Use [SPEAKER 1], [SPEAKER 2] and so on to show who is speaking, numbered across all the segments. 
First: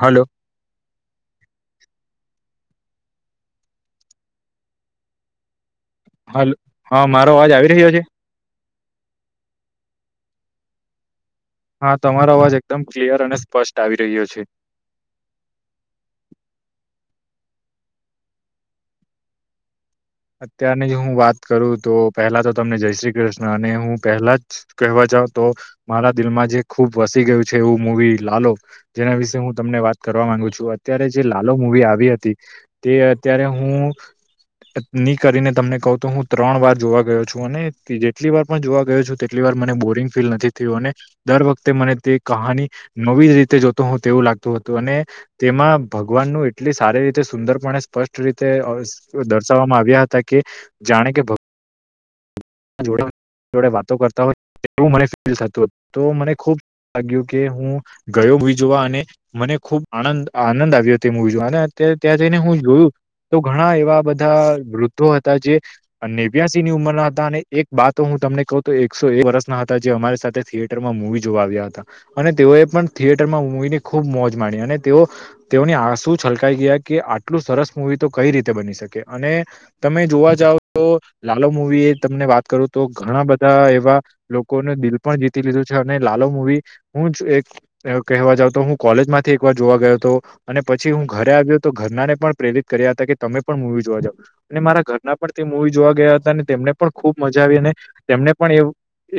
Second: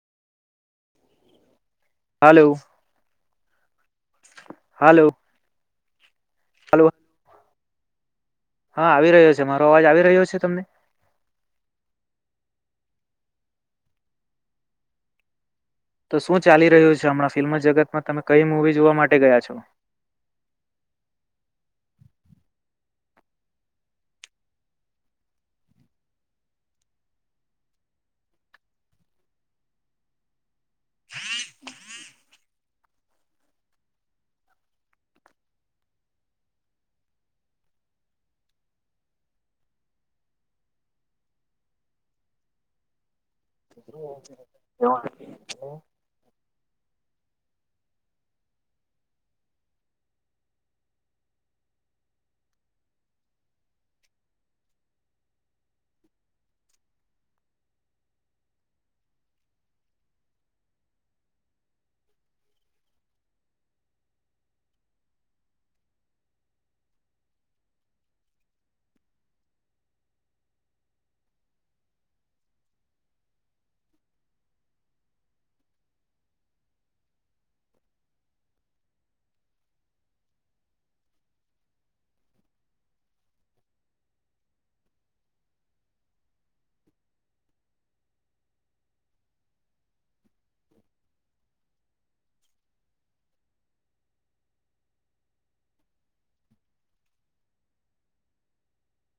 [SPEAKER 1] હાલો
[SPEAKER 2] હાલ હાલો
[SPEAKER 1] હ
[SPEAKER 2] હાલો
[SPEAKER 1] હા મારો અવાજ આવી રહ્યો છે
[SPEAKER 2] હા આવી રહ્યો છે મારો અવાજ આવી રહ્યો છે તમને
[SPEAKER 1] હા તમારો અવાજ એકદમ ક્લિયર અને સ્પષ્ટ આવી રહ્યો છે
[SPEAKER 2] તો શું ચાલી રહ્યું છે હમણાં ફિલ્મ જગતમાં તમે કઈ મૂવી જોવા માટે ગયા છો
[SPEAKER 1] અત્યારની જ હું વાત કરું તો પહેલા તો તમને જય શ્રી કૃષ્ણ અને હું પહેલા જ કહેવા છ તો મારા દિલમાં જે ખુબ વસી ગયું છે એવું મવી લાલો જેના વિશે હું તમને વાત કર કરવા માંગુ છું અત્યારે જે લાલ મુવી આવી હતી તે અત્યારે હું ની કરીને તમને કહું તો હું ત્રણ વાર જોવા ગયો છું અને જેટલી વાર પણ જોવા ગયો છું તેટલી વાર મને બોલ નથી થયું અને દર વખતે મને તે કહાની નવી જોતો હોું તેવું લાગતું હતું અને તેમાં ભગવાનનું એટલી સારી રી સુંદરપણે સ્પષ્ટ રીતે દર્શાવવામાં આવ્યા હતા કે જાણે કે ડ જોડે વાતો કરતા હોય એવું મને ફીલ થતું હો તો મને ખુબ લાગ્યું કે હું ગયો મ જોવા અને મને ખુબ આનંદ આનંદ આવ્યો તે મ જોવા ત્યાં જઈને હું જ જોયું તો ઘણા એવા બધા વૃદ્ધો હતા જે નેવ્યાસી ની ઉંમરના હતા અને એક બાત હું તમને કહ તો એકસો એક વર્ષના હતા જે અમારી સાથે થિયેટરમાં મુવી જોવા આવ્યા હતા અને તે પણ થિયેટર માં મવીને ખૂબ મોજ માણી અને તેઓ તેઓની આ શું છલકાઈ ગયા કે આટલું સરસ મવી તો કઈ રીતે બની શકે અને તમે જોવા જાવ તો લાલ મવી એ તમને વાત કરું તો ઘણા બધા એવા લોકોનું દિલ પણ જીતી લીધું છે અને લાલો મુવી હું જ એક કહેવા જાવ તો હું કોલેજ માંથી એક વાર જોવા ગયો હતો અને પછી હું ઘરે આવ્યો તો ઘરના ને પણ પ્રેરિત કર્યા હતા કે તમે પણ મવી જોવા જાવ અને મારા ઘરના પણ તે મવી જોવા ગયા હતા અને તેમને પણ ખૂબ મજા આવી અને તેમને પણ એવ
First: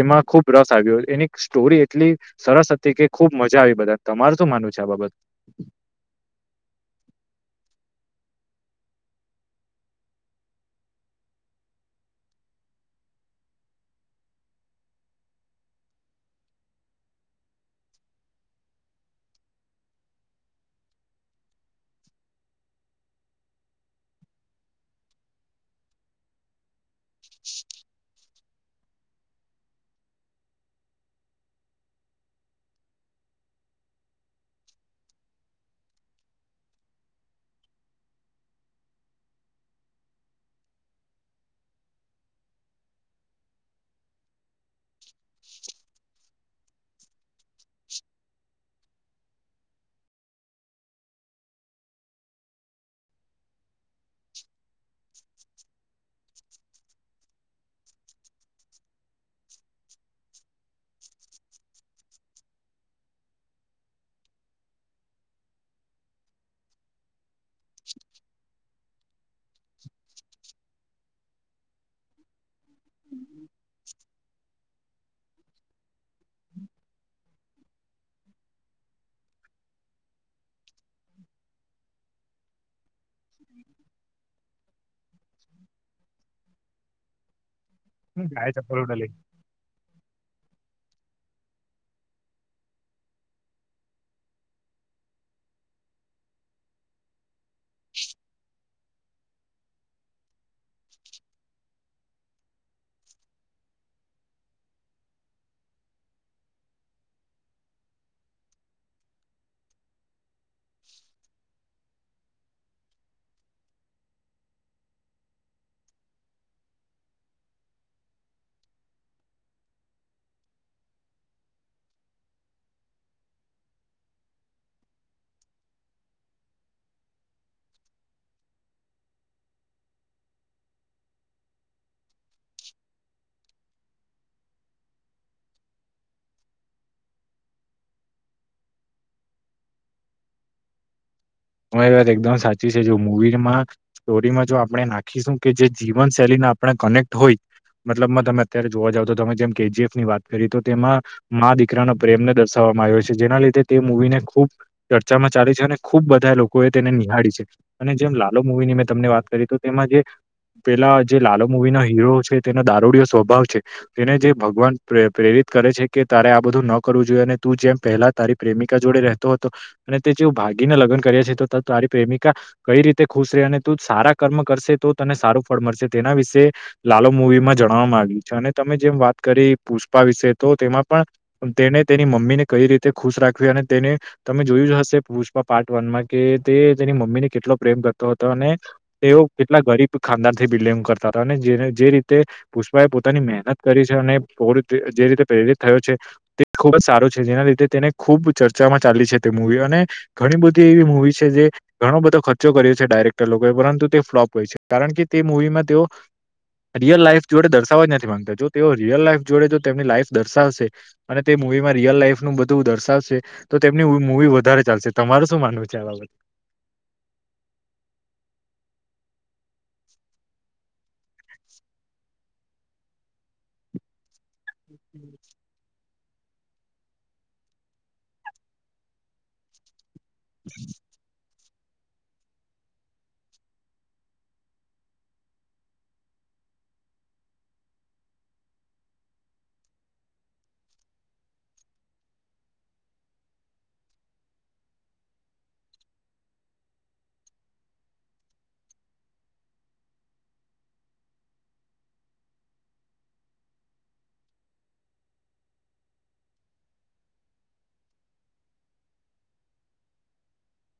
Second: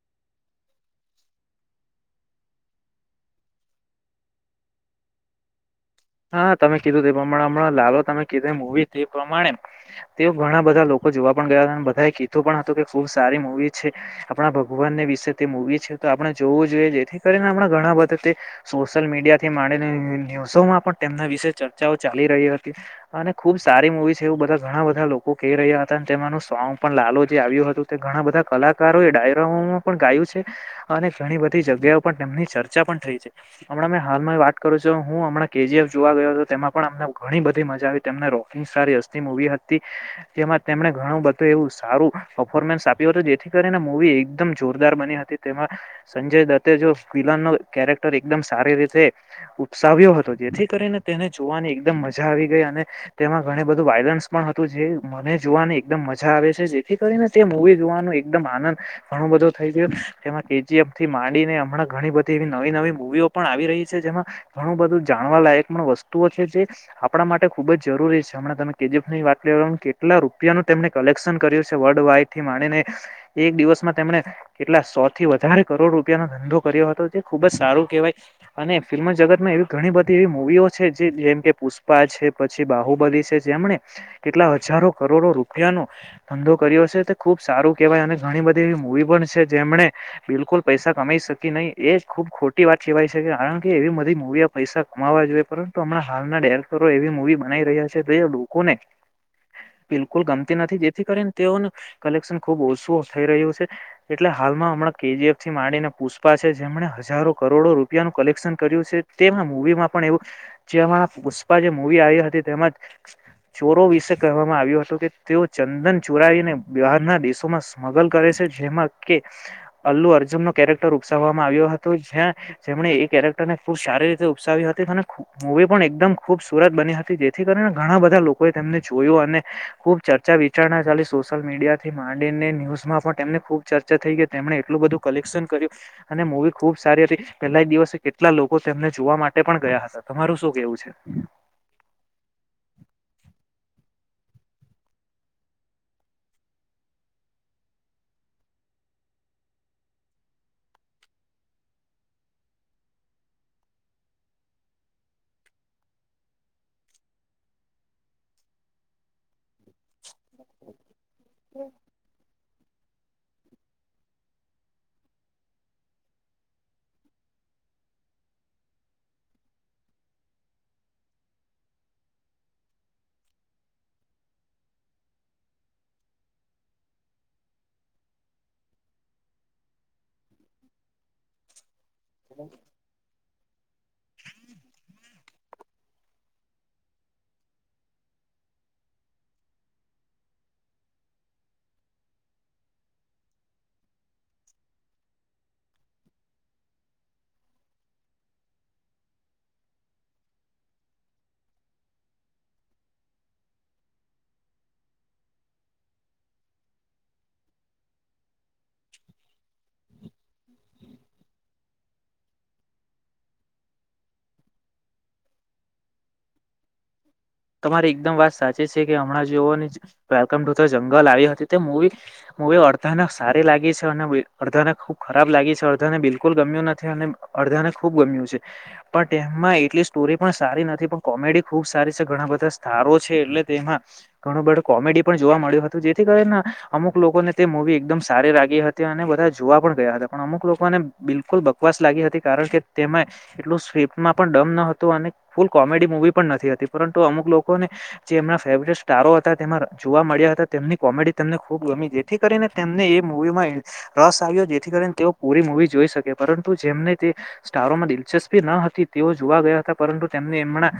[SPEAKER 1] એમાં ખુબ રસ આવ્યો એની સ્ટોરી એટલી સરસ હતી કે ખુબ મજા આવી બધા તમાર શું માનવ છે બાબત
[SPEAKER 2] હા તમે કીધું તે પ્રમાણે હમણાં લાલો તમે કીધું મવી તે પ્રમાણે તેઓ ઘણા બધા લોકો જોવા પણ ગયા હતા બધા એ કીધું પણ હતું કે ખુબ સારી મૂવી છે આપણા ભગવાનને વિશે તે મુવી છે આપણે જોવું જોઈએ જેથી કરીને આપણા ઘણા બધા તે સોશિયલ મીડિયા થી માંડીને ન્યૂઝોમાં પણ તેમના વિશે ચર્ચાઓ ચાલી રહી હતી અને ખુબ સારી મુવી છે એવું બધા ઘણા બધા લોકો કહી રહ્યા હતા તેનું સોંગ પણ લાલ જે આવ્યું હતું તે ઘણા બધા કલાકારો એ ડાયરામોમાં પણ ગાયું છે અને ઘણી બધી જગ્યા પણ તેમની ચર્ચા પણ થઈ છે હણાં મેં હાલમાં વાત કરું છ હું હમણાં કેજીએફ જોવા ગયો હતો તેમાં પણ અમને ઘણી બધી મજા આવી તેમને રોકિંગ સ્ટારસતી મુવી હતી જેમાં તેમણે ઘણું બધું એવું સારું પફોર્મન્સ આપ્યું હતું જેથી કરીને મવી એકદમ જોરદાર બની હતી સંજય દત્ત જો વિિલન નો કેરેક્ટર એકદમ સારી રીતે ઉપસાવ્યો હતો જેથી કરીને તેને જોવાની એકદમ મજા આવી ગઈ અને તેમાં ઘણ બધું વાયલન્સ પણ હતું જે મને જોવાની એકદમ મજા આવે છે જેથી કરીને તે મવી જોવાનું એકદમ આનંદ ઘણો બધો થઈ ગયો કેજીમ થી માંડીને હમણાં ઘણી બધી એવી નવી નવી મુવીઓ પણ આવી રહી છે જેમાં ઘણું બધું જાણવાલાયક પણ વસ્તુઓ છે જે આપણા માટે ખુબ જ જરૂરી છેમ તમે કેફની વાત લે કેટ રૂપિયાનું તેમને કલેક્શન કર્યું છે વર્લ્ડ વાડ થી માનીને એક દિવસમાં તેમને કેટલા સો થી વધારે કરોડ રૂપિયાનોો ધંધો કર્યો હતો જે ખુબ જ સારું કેહેવાય અને ફિલ્મ જગતમાં એવી ઘણી બધી એવી મૂવીઓ છે જે જેમ કે પુષ્પા છે પછી બાહુબલી છે જેમણે કેટલા હજારો કરોડો રૂપિયાનોો ધંધો કર્યો છે તે ખુબ સારું કહેવાય અને ઘણી
[SPEAKER 1] ગાય
[SPEAKER 2] બધી એવી
[SPEAKER 1] ચપલ લઈ
[SPEAKER 2] મુવી પણ છે જેમને બિલકુલ પૈસા કમાઈ શકી નહીિ એ ખુબ ખોટી વાત સહેવાય શકે કારણ કે એવી બધી મુૂવીઓ પૈસા કમાવા જોઈએ પરંતુ હમણાં હાલના ડેરેક્ટરો એવી મુવી બનાવી રહ્યા છે લોકોને બિલકુલ ગમતી નથી જેથી કરીને તેઓનું કલેક્શન ખુબ ઓછું થઈ રહ્યું છે એટલે હાલમાં હમણાં કેજીએફથી માંડીને પુષ્પા છે જેમણે હજારો કરોડો રૂપિયાનુંું કલેક્શન કર્યું છે તેમાં મવીમાં પણ એવું જેમાં પુષ્પા જે મવી આવી હતી તેજ ચોરો વિશે કહેવામાં આવ્યો હતું કે તેઓ ચંદન ચોરાવીને બહારના દેશોમાં સ્મગલ કરે છે જેમાં કે અલ્લુ અર્જુન નો કેરેક્ટર ઉપસાવવામાં આવ્યો હતો જેમણે એ કેરેક્ટરને ખૂબ સારી રીતે ઉપસાવી હતી અને મૂવી પણ એકદમ ખુબસરત બની હતી જેથી કરીને ઘણા બધા લોકોએ જોયું અને ખુબ ચર્ચા વિચારણા ચાલી સોશિયલ મીડિયા થી માંડીને ન્યૂઝમાં પણને ખબ ચર્ચા થઈ ગ તેમણે એટલું બધું કલેક્શન કર્યું અને મવી ખુબ સારી હતી પેલા દિવસે કેટલા લોકો લોકો તેમને જોવા માટે પણ ગયા હતા તમારું શું કેવું છે
[SPEAKER 1] હું એ વાત એકદમ સાચી છે જો મુવીમાં સ્ટોરીમાં જો આપણે નાખીશું કે જે જીવન શૈલીનું આપણે કનેક્ટ હોય મતલબમાં તમે અત્યારે જોવા જાવ તો તમે જેમ કેજીએફ ની વાત કરી તો તેમાં મા દીકરાનો પ્રેમને દર્શાવ છે જેના લીધે તે મવીને ખૂબ ચર્ચામાં ચાલી છે અને ખૂબા બ લોકો એ તેને નિહાળી છે અને જેમ લાલ મુવીની મેં તમને વાત કરી તો તેમાં જે પેલા જે લાલ મુવી ના હીરો છે તેના દારૂડયો સ્વભાવ છે તેને જે ભગવાન પ્રેરિત કરે છે કે તારે આ બધું ન કરવું જોઈએ અને તું જે પહેલા તારી પ્રેમિકા જોડે રહેતો હતો અને તે જેવું ભાગીને લગ્ન તો તારી પ્રેમિકા કઈ રીતે ખુશ રહે અને તું સારા કર્મ કરશે તો તને સારું ફળ મળશે તે એ વિશે લાલો મવી માં જણાવવા માંગ્યું છે અને તમે જેમ વાત કરી પુષ્પા વિશે તો તેમાં પણ તેને તેની મમ્મી ને કઈ રીતે ખુશ રાખવી અને તેને તમે જોયું હશે પુષ્પા પા કે તેની મમ્મીને કેટલો પ્રેમ કરતો હતો અને તેઓ કેટલા ગરીબ ખાનદાન થી બિ કરતા હતા જે રીતે પુષ્પા એ પોતાની મહેનત કરી છે અને જે રીતે પ્રેરિત થ છે તે ખૂબ જ સારો છે જેના લીધે તેને ખૂબ ચર્ચામાં ચાલી છે તે મવી અને ઘણી બધી વી મુવી છે જે ઘણો બધો ખર્ચો કર્યો છે ડાયરેક્ટર લોકોએ પરંતુ તે ફ્લોપ ગઈ છે કારણ કે તે મુવી માં તેઓ રિયલ લાઈફ જોડે દર્શાવવા જ નથી માંગતા જો તેઓ રીયલ લાઈફ જોડે જો તેમની લાઈફ દર્શાવશે અને તે મુવી માં રિયલ લાઈફ નું બધું દર્શાવશે તો તેમની મુવી વધારે ચાલશે તમારું શું માનવું છે આ બાબત?
[SPEAKER 2] તમારી એકદમ વાત સાચી છે કે હમણાં જેઓ વેલકમ ટુ ધ જંગલ આવી હતી તે મુવી અડધાને સારી લાગી છે અને અડધાને ખુબ ખરાબ લાગી છે અધાને બિલકુલ ગમ્યું નથી અને અડધાને ખૂબ ગમ્યું છે પણ તેમાં એટ સ્ટોરી પણ સારી નથી પણ કોમેડી ખૂબ સારી ઘણા બધા સ્ટારો છે એટલે તેમાં ઘણો બધો કોમેડી પણ જોવા મળ્યું હતું જેથી કરીને અમુક લોકોને તે મુવી એકદમ સારી લાગી હતી અને બધા જોવા પણ ગયા હતા. પણ અમુક લોકોને બિલકુલ બકવાસ લાગી કારણ કે તે માં એટલો સ્વેપમા પણ ડમ ન હતો અને ફૂલ કોમેડી મુવી પણ નથી હતી પરંતુ અમુક લોકોને જે એમના ફેવરેટ સ્ટારો હતા તેમાં જોવા મળ્યા હતા તેમની કોમેડી તેમને ખુબ જેથી કરીને તેમને એ મુૂવીમાં રસ આવ્યો જેથી કરીને તેઓ પૂરી મૂવી જોઈ શકે પરંતુ સ્ટારોમાં દિલચસ્પી ન હતી તેઓ જોવા ગયા હતા પરંતુ તેમને એમના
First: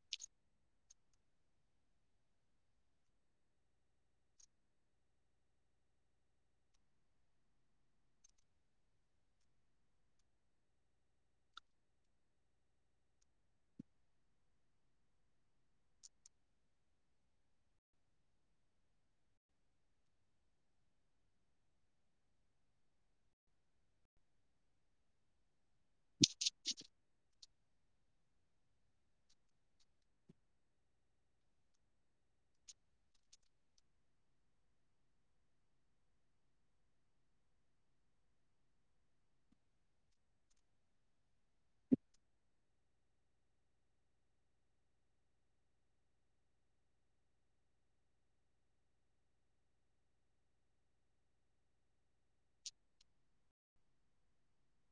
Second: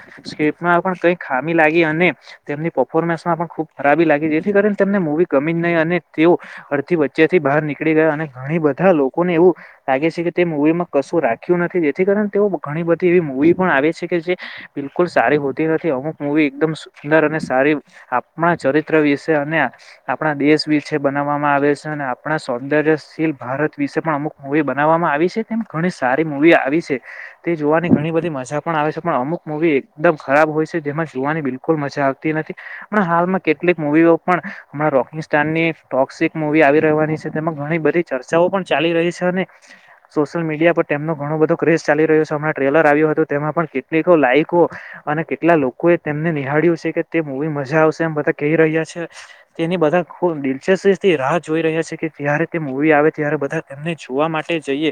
[SPEAKER 2] માં પણ કઈ ખામી લાગી અને તેમની પર્ફોર્મન્સમાં પણ ખુબ ખરાબી લાગી જેથી કરીને તેમને મુવી ગમી અને તેઓ અડધી વચ્ચેથી બહાર નીકળી ગયા અને ઘણી બધા લોકોને એવું લાગે છે કે તે મુવી માં કશું રાખ્યું નથી જેથી કારીન તેઓ ઘણી બધી એવી મુવી પણ આવે છે કે જે બિલકુલ સારી હો તી નથી અમુક મુવી એકદમ સુંદર અને સારી આપણા ચરિત્ર વિશે અને આપણા દેશ એસ વિશે બનાવવામાં આવે છે અને આપણા સૌંદર્યશીલ ભારત વિશે પણ અમુક મુવી બનાવવામાં આવી છે ત્યાં ઘણી સારી મૂવી આવી છે તે જોવાની ઘણી બધી મજા પણ આવે છે પણ અમુક મુવી એકદમ ખરાબ હોય છે જેમાં જોવાની બિલકુલ મજા આવતી નથી પણ હાલમાં કેટલીક મુવીઓ પણ હમણાં રો ટોકશીક મુવી આવી રહેવાની છે તેમાં ઘણી બધી ચર્ચાઓ પણ ચાલી રહી છે અને સોશિયલ મીડિયા પર તેમનો ઘણો બધો ક્રેઝ ચાલી રહ્યો છે હમણાં ટ્રેલર આવ્યુ હતું તેમાં પણ કેટલીકો લાયકો અને કેટલા લોકોએ તેમને નિહાળ્યું છે કે તે મૂવી મજા આવશે એમ બધા કહી રહ્યા છે તેની બધા ખૂબ દિલચસ્પીથી રાહ જોઈ રહ્યા છે ત્યારે તે મૂવી આવે ત્યારે બધા તેમને જોવા માટે જઈએ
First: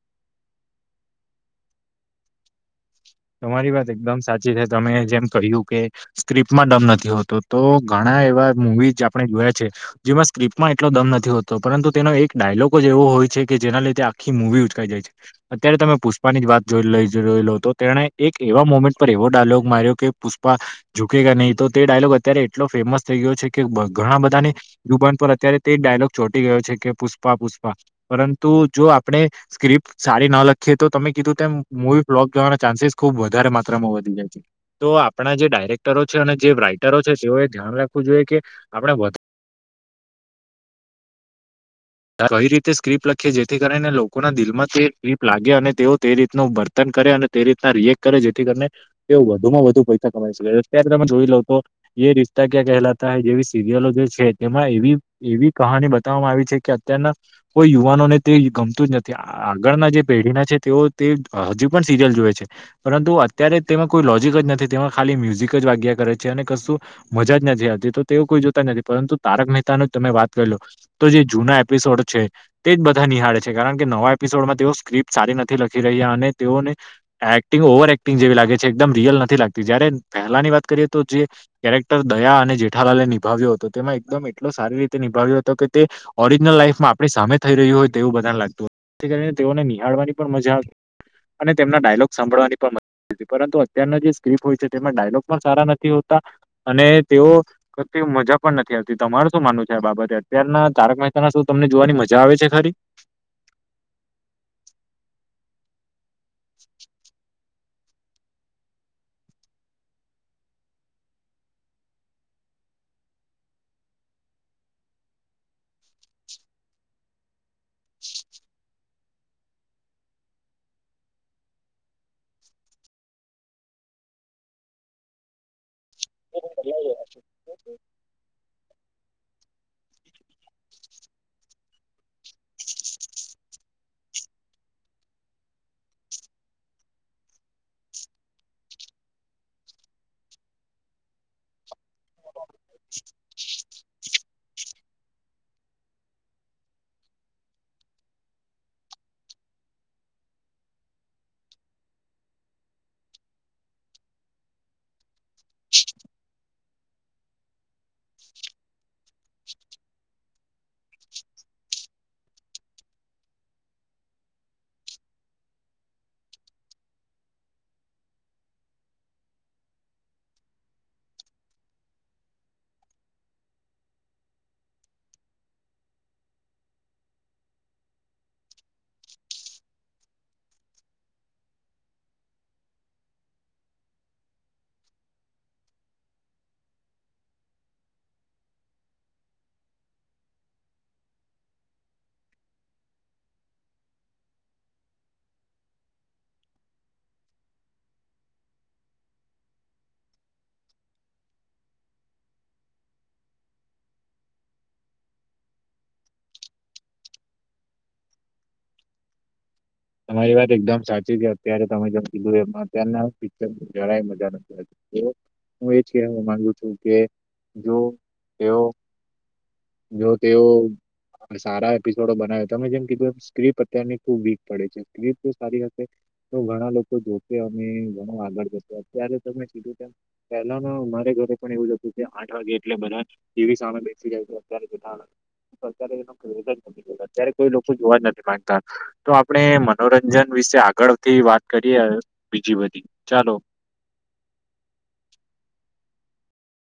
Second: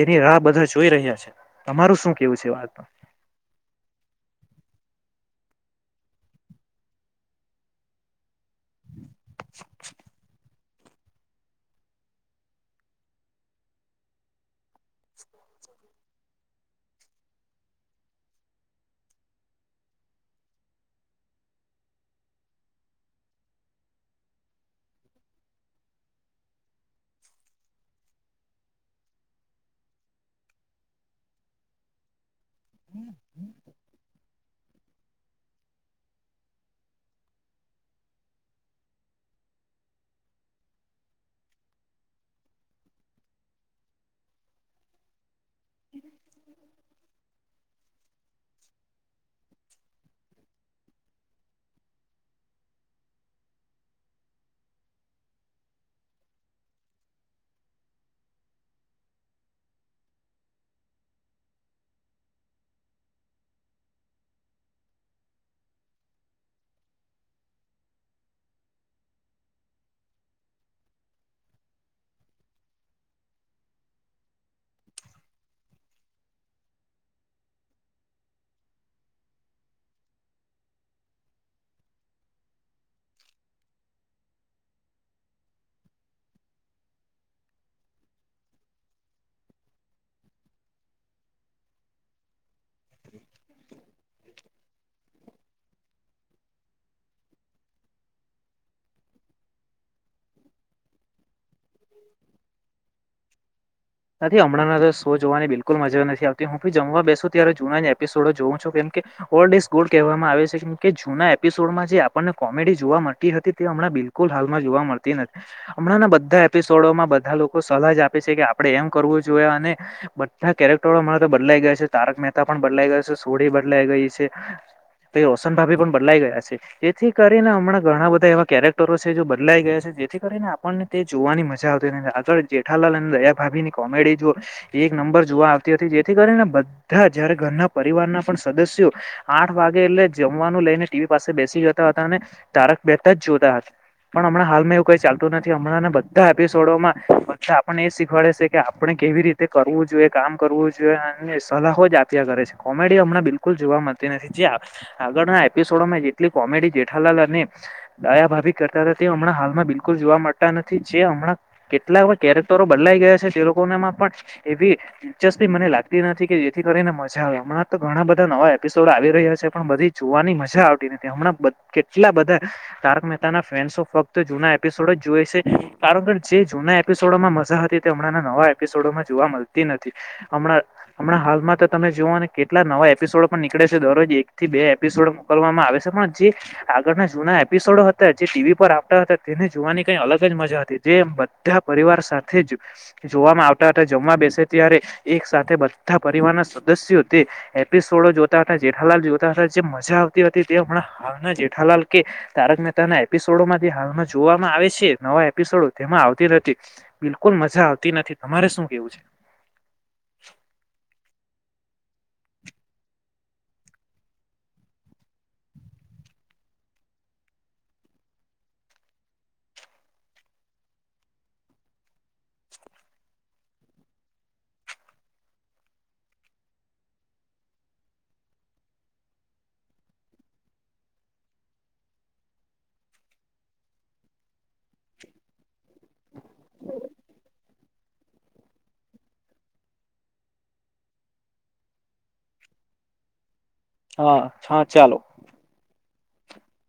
[SPEAKER 2] તેવી રાહ બધા જોઈ રહ્યા છે. તમારું શું કહેવું છે એ વાતમાં?
[SPEAKER 1] [inaudible] તમારી વાત એકદમ સાચી છે તમે જેમ કહ્યું કે સ્ક્રિપ્ટમાં દમ નથી હોતો તો ઘણા એવા મુવીઝ આપણે જોયા છે જેમાં સ્ક્રિપ્ટ માં એટલો દમ નથી હોતો પરંતુ તેનો એક ડાયલોગ જ એવો હોય છે કે જેના લીધે આખી મુવી ઉચકાઈ જાય છે. અત્યારે તમે પુષ્પાની જ વાત જોઈ લો જોઈ લો તો તેણે એક એવા મોમેન્ટ પર એવો ડાયલોગ માર્યો કે પુષ્પા જુકે કા નહી તો તે ડાયલોગ અત્યારે એટલો ફેમસ થઈ ગયો છે કે બ ઘણા બધાની જુબાન પર અત્યારે તે ડાયલોગ ચોટી ગયો છે કે પુષ્પા પુષ્પા પરંતુ જો આપણે સ્ક્રિપ્ટ સારી ન લખીએ તો તમે કીધું તેમ મુવી ફ્લોપ જવાના ચાન્સીસ ખુબ વધારે માત્રામાં વધી જાય છે. તો આપણા જે ડાયરેક્ટરો છે અને જે રાઈટરો છે તેઓએ ધ્યાન રાખવું જોઈએ કે આપણે વધા [inaudible] આ કઈ રીતે સ્ક્ર્રીપ્ટ લખીએ જેથી કરીને લોકોના દિલ માં તે સ્ક્રીપ્ટ લાગે અને તેઓ તે રીતનો વર્તાવ વર્તન કરે અને તે રીતના રિએક્ટ કરે જેથી કરીને તેઓ વધુમાં વધુ પૈસા કમાઈ શકે છે. અત્યારે તમે જોઈ લો તો યે રિશ્તા ક્યાં કહેલાતા હે જેવી સિરિયલો જે છે તેમાં એવી એવી કહાની બતાવવામાં આવી છે કે તેના કોઈ યુવાનોને તે ગમતું જ નથી આગળના જે પેઢીના છે તેઓ તે હજી પણ સિરિયલ જોએ છે પરંતુ અત્યારે તેમાં કોઈ લોજીક જ નથી તેમાં ખાલી મ્યુઝિક જ વાગ્યા કરે છે. અને કશું મજા જ નથી આવતી તો તેઓ કોઈ જોતા નથી પરંતુ તારક મહેતાનો જ તમે વાત કરી લો તો જે જૂના એપિસોડ છે તે જ બધા નિહાળે છે. કારણ કે નવા એપિસોડમાં તેઓ સ્ક્રિપ્ટ સારી નથી લખી રહ્યા અને તેઓને એક્ટિંગ ઓવર એક્ટિંગ જેવી લાગે છે એકમ રિયલ નથી લાગતી જ્યારે પેહેલાની વાત કરીએ તો જે કેરેક્ટર દયા અને જેઠાલાલે નિભાવ્યો હતો. તેમાં એકદમ એટલો સારી રીતે નિભાવ્યો હતો કે તે ઓર લાઈફમાં આપણી સામે થઈ રહ્યું હોય તેવું બધાને લાગતું હોય તેથી કરીને તેઓને નિહાળવાની પણ મજાઆવતી અને તેમના ડાયલોગ સાંભળવાની પણ પરંતુ અત્યારનાં જે સ્ક્રિપ્ટ હોય છે તેમાં ડાયલોગ પણ સારા નથી હોતા અને તેઓ મજા પણ નથી આવતી તમારુ શું માનવું છે આ બાબતે અત્યારના તારક એમાં શું તમને જોવાની મજા આવે છે ખરી
[SPEAKER 2] હજી હમણાં તો શો જોવાની બિલકુલ મજા નથી આવતી હું ભી જમવા બેસુ ત્યારે જૂના જ એપિસોડો જ જોવું છો કેમ કે ઓલ્ડ ઇઝ ગોલ્ડ કહેવામાં આવે છે કે જૂના એપિસોડમાં જે આપણને કોમેડી જોવા મળતી હતી તે હમણાં બિલકુલ હાલમાં જોવા મળતી નથી હમણાંના બધા એપિસડોમાં બધા આ લોકો સલાહ જ આપે છે કે આપ આપણે એમ કરવું જોઈએ અને બધા કેરેક્ટરો મારે તો બદલાઈ ગયા છે તારક મહેતા પણ બદલાઈ ગયો છે સોઢી બદલાઈ ગઇ છે તે રોશનભાભી પણ બદલાઈ ગયા છે એથી કરીને હમણાં ઘણા બધા એવા કેરેક્ટર [unintelligible] બદલાઈ ગયા છે જેથી કરીને આપણને તે જોવાની મજા આવતી નથી આગળ જેઠાલાલ અને દયા ભાભીની કોમેડી જો એક નંબર જોવા આવતી હતી જેથી કરીને બધાં જયારે ઘરના પરિવારના પણ સદસ્યો આઠ વાગે એટલે જમવાનું લઈને ટીવી પાસે બેસી જતા હતા અને તારક મેહતા જ જોઈ પણ હમણાં હાલમાં એવું કઈ ચાલતું નથી હમણાંના બધા એપિસોડોમાં બધા આપણને એજ પડે છે કે આપણે કેવી રીતે કરવું જોઈએ કામ કરવું જોઈએ અને સલાહો જ આપ્યા કરે છે કોમેડીઓ હમણાં બિલકુલ જોવા મળતી નથી જે આગળના એપિસોડો માં જેટલી કોમેડી જેઠાલાલ અને દ દયા ભાભી કરતા હતા તે હમણાં હાલમાં બિલકુલ જોવા મળતા નથી જે હમણાં કેટલાઓ કેરેક્ટરો બદલાઈ ગયા છે તે લોકોનામાં પણ એવી દિલચસ્પી મને લાગતી નથી કે જેથી કરીને મજા આવે હમણાં તો ઘણા બધા નવા એપિસોડ આવી રહ્યા છે પણ બધી જોવાની મજા આવતી નથી હમણાં બ કેટલા બધા તારક મહેતા ના ફેન્સો ફક્ત જૂના એપિસોડ જ જોય છે જે જૂના એપિસોડમાં માં જોવા મળતી નથીમણાં હાલમાં તમે જો. કેટલા નવા એપિસોડ પણ નીકળે છે દરરોજ એક થી બે એપિસોડકવામાં આવે છે પણ જે આગળના જૂના એપિસોડો હતા જે ટીવી પર આપતા હતા તેને જોવાની કઈ અલગ જ મજા હતી જે બધા પરિવાર સાથે. જોવામાં આવતા હતા જમવા બેસે ત્યારે એક સાથે બધા પરિવારના સદસ્યો તે, એપિસોડો જોતા હતા જેઠાલાલ જોતા હતા જે મજા આવતી હતી તે હમણાં હાલ જેઠાલાલ કે, તારક મહેતા ના એપિસોડોમાંથી હાલમાં જોવામાં આવે છે નવા એપિસોડો તેમાં આવતી નથી બિલકુલ મજા આવતી નથી તમારે શું કેવું છે.
[SPEAKER 1] તમારી વાત એકદમ સાચી જ ત્યારે તમે જેમ કીધું એમાં અતારના પિક્ચર જરા મજા નથી હું એજ કહેવા માંગુ છું કે જો તેઓ. જો તેઓ સારા એપિસોડો બનાવ્યો તમે જેમ કીધું એમ સ્ક્રીિપ્ટ અત્યારની ખુબ વીક. પડે છે સ્ સારી હશે તો ઘણા લોકો જોશે અને ઘણો આગળ જશે અત્યારે ત ીધું પહેલા મારે ઘરે પણ એવું જ હતું કે આઠ વાગે એટલે બધ એવી સામે બેસી જાય અત્યારે કોઈ લોકો જોવા જ નથી. માંગતા તો આપણે મનોરંજન વિશે આગળથી વાત કરીએ બીજી બધી ચાલો,
[SPEAKER 2] હા હા ચાલો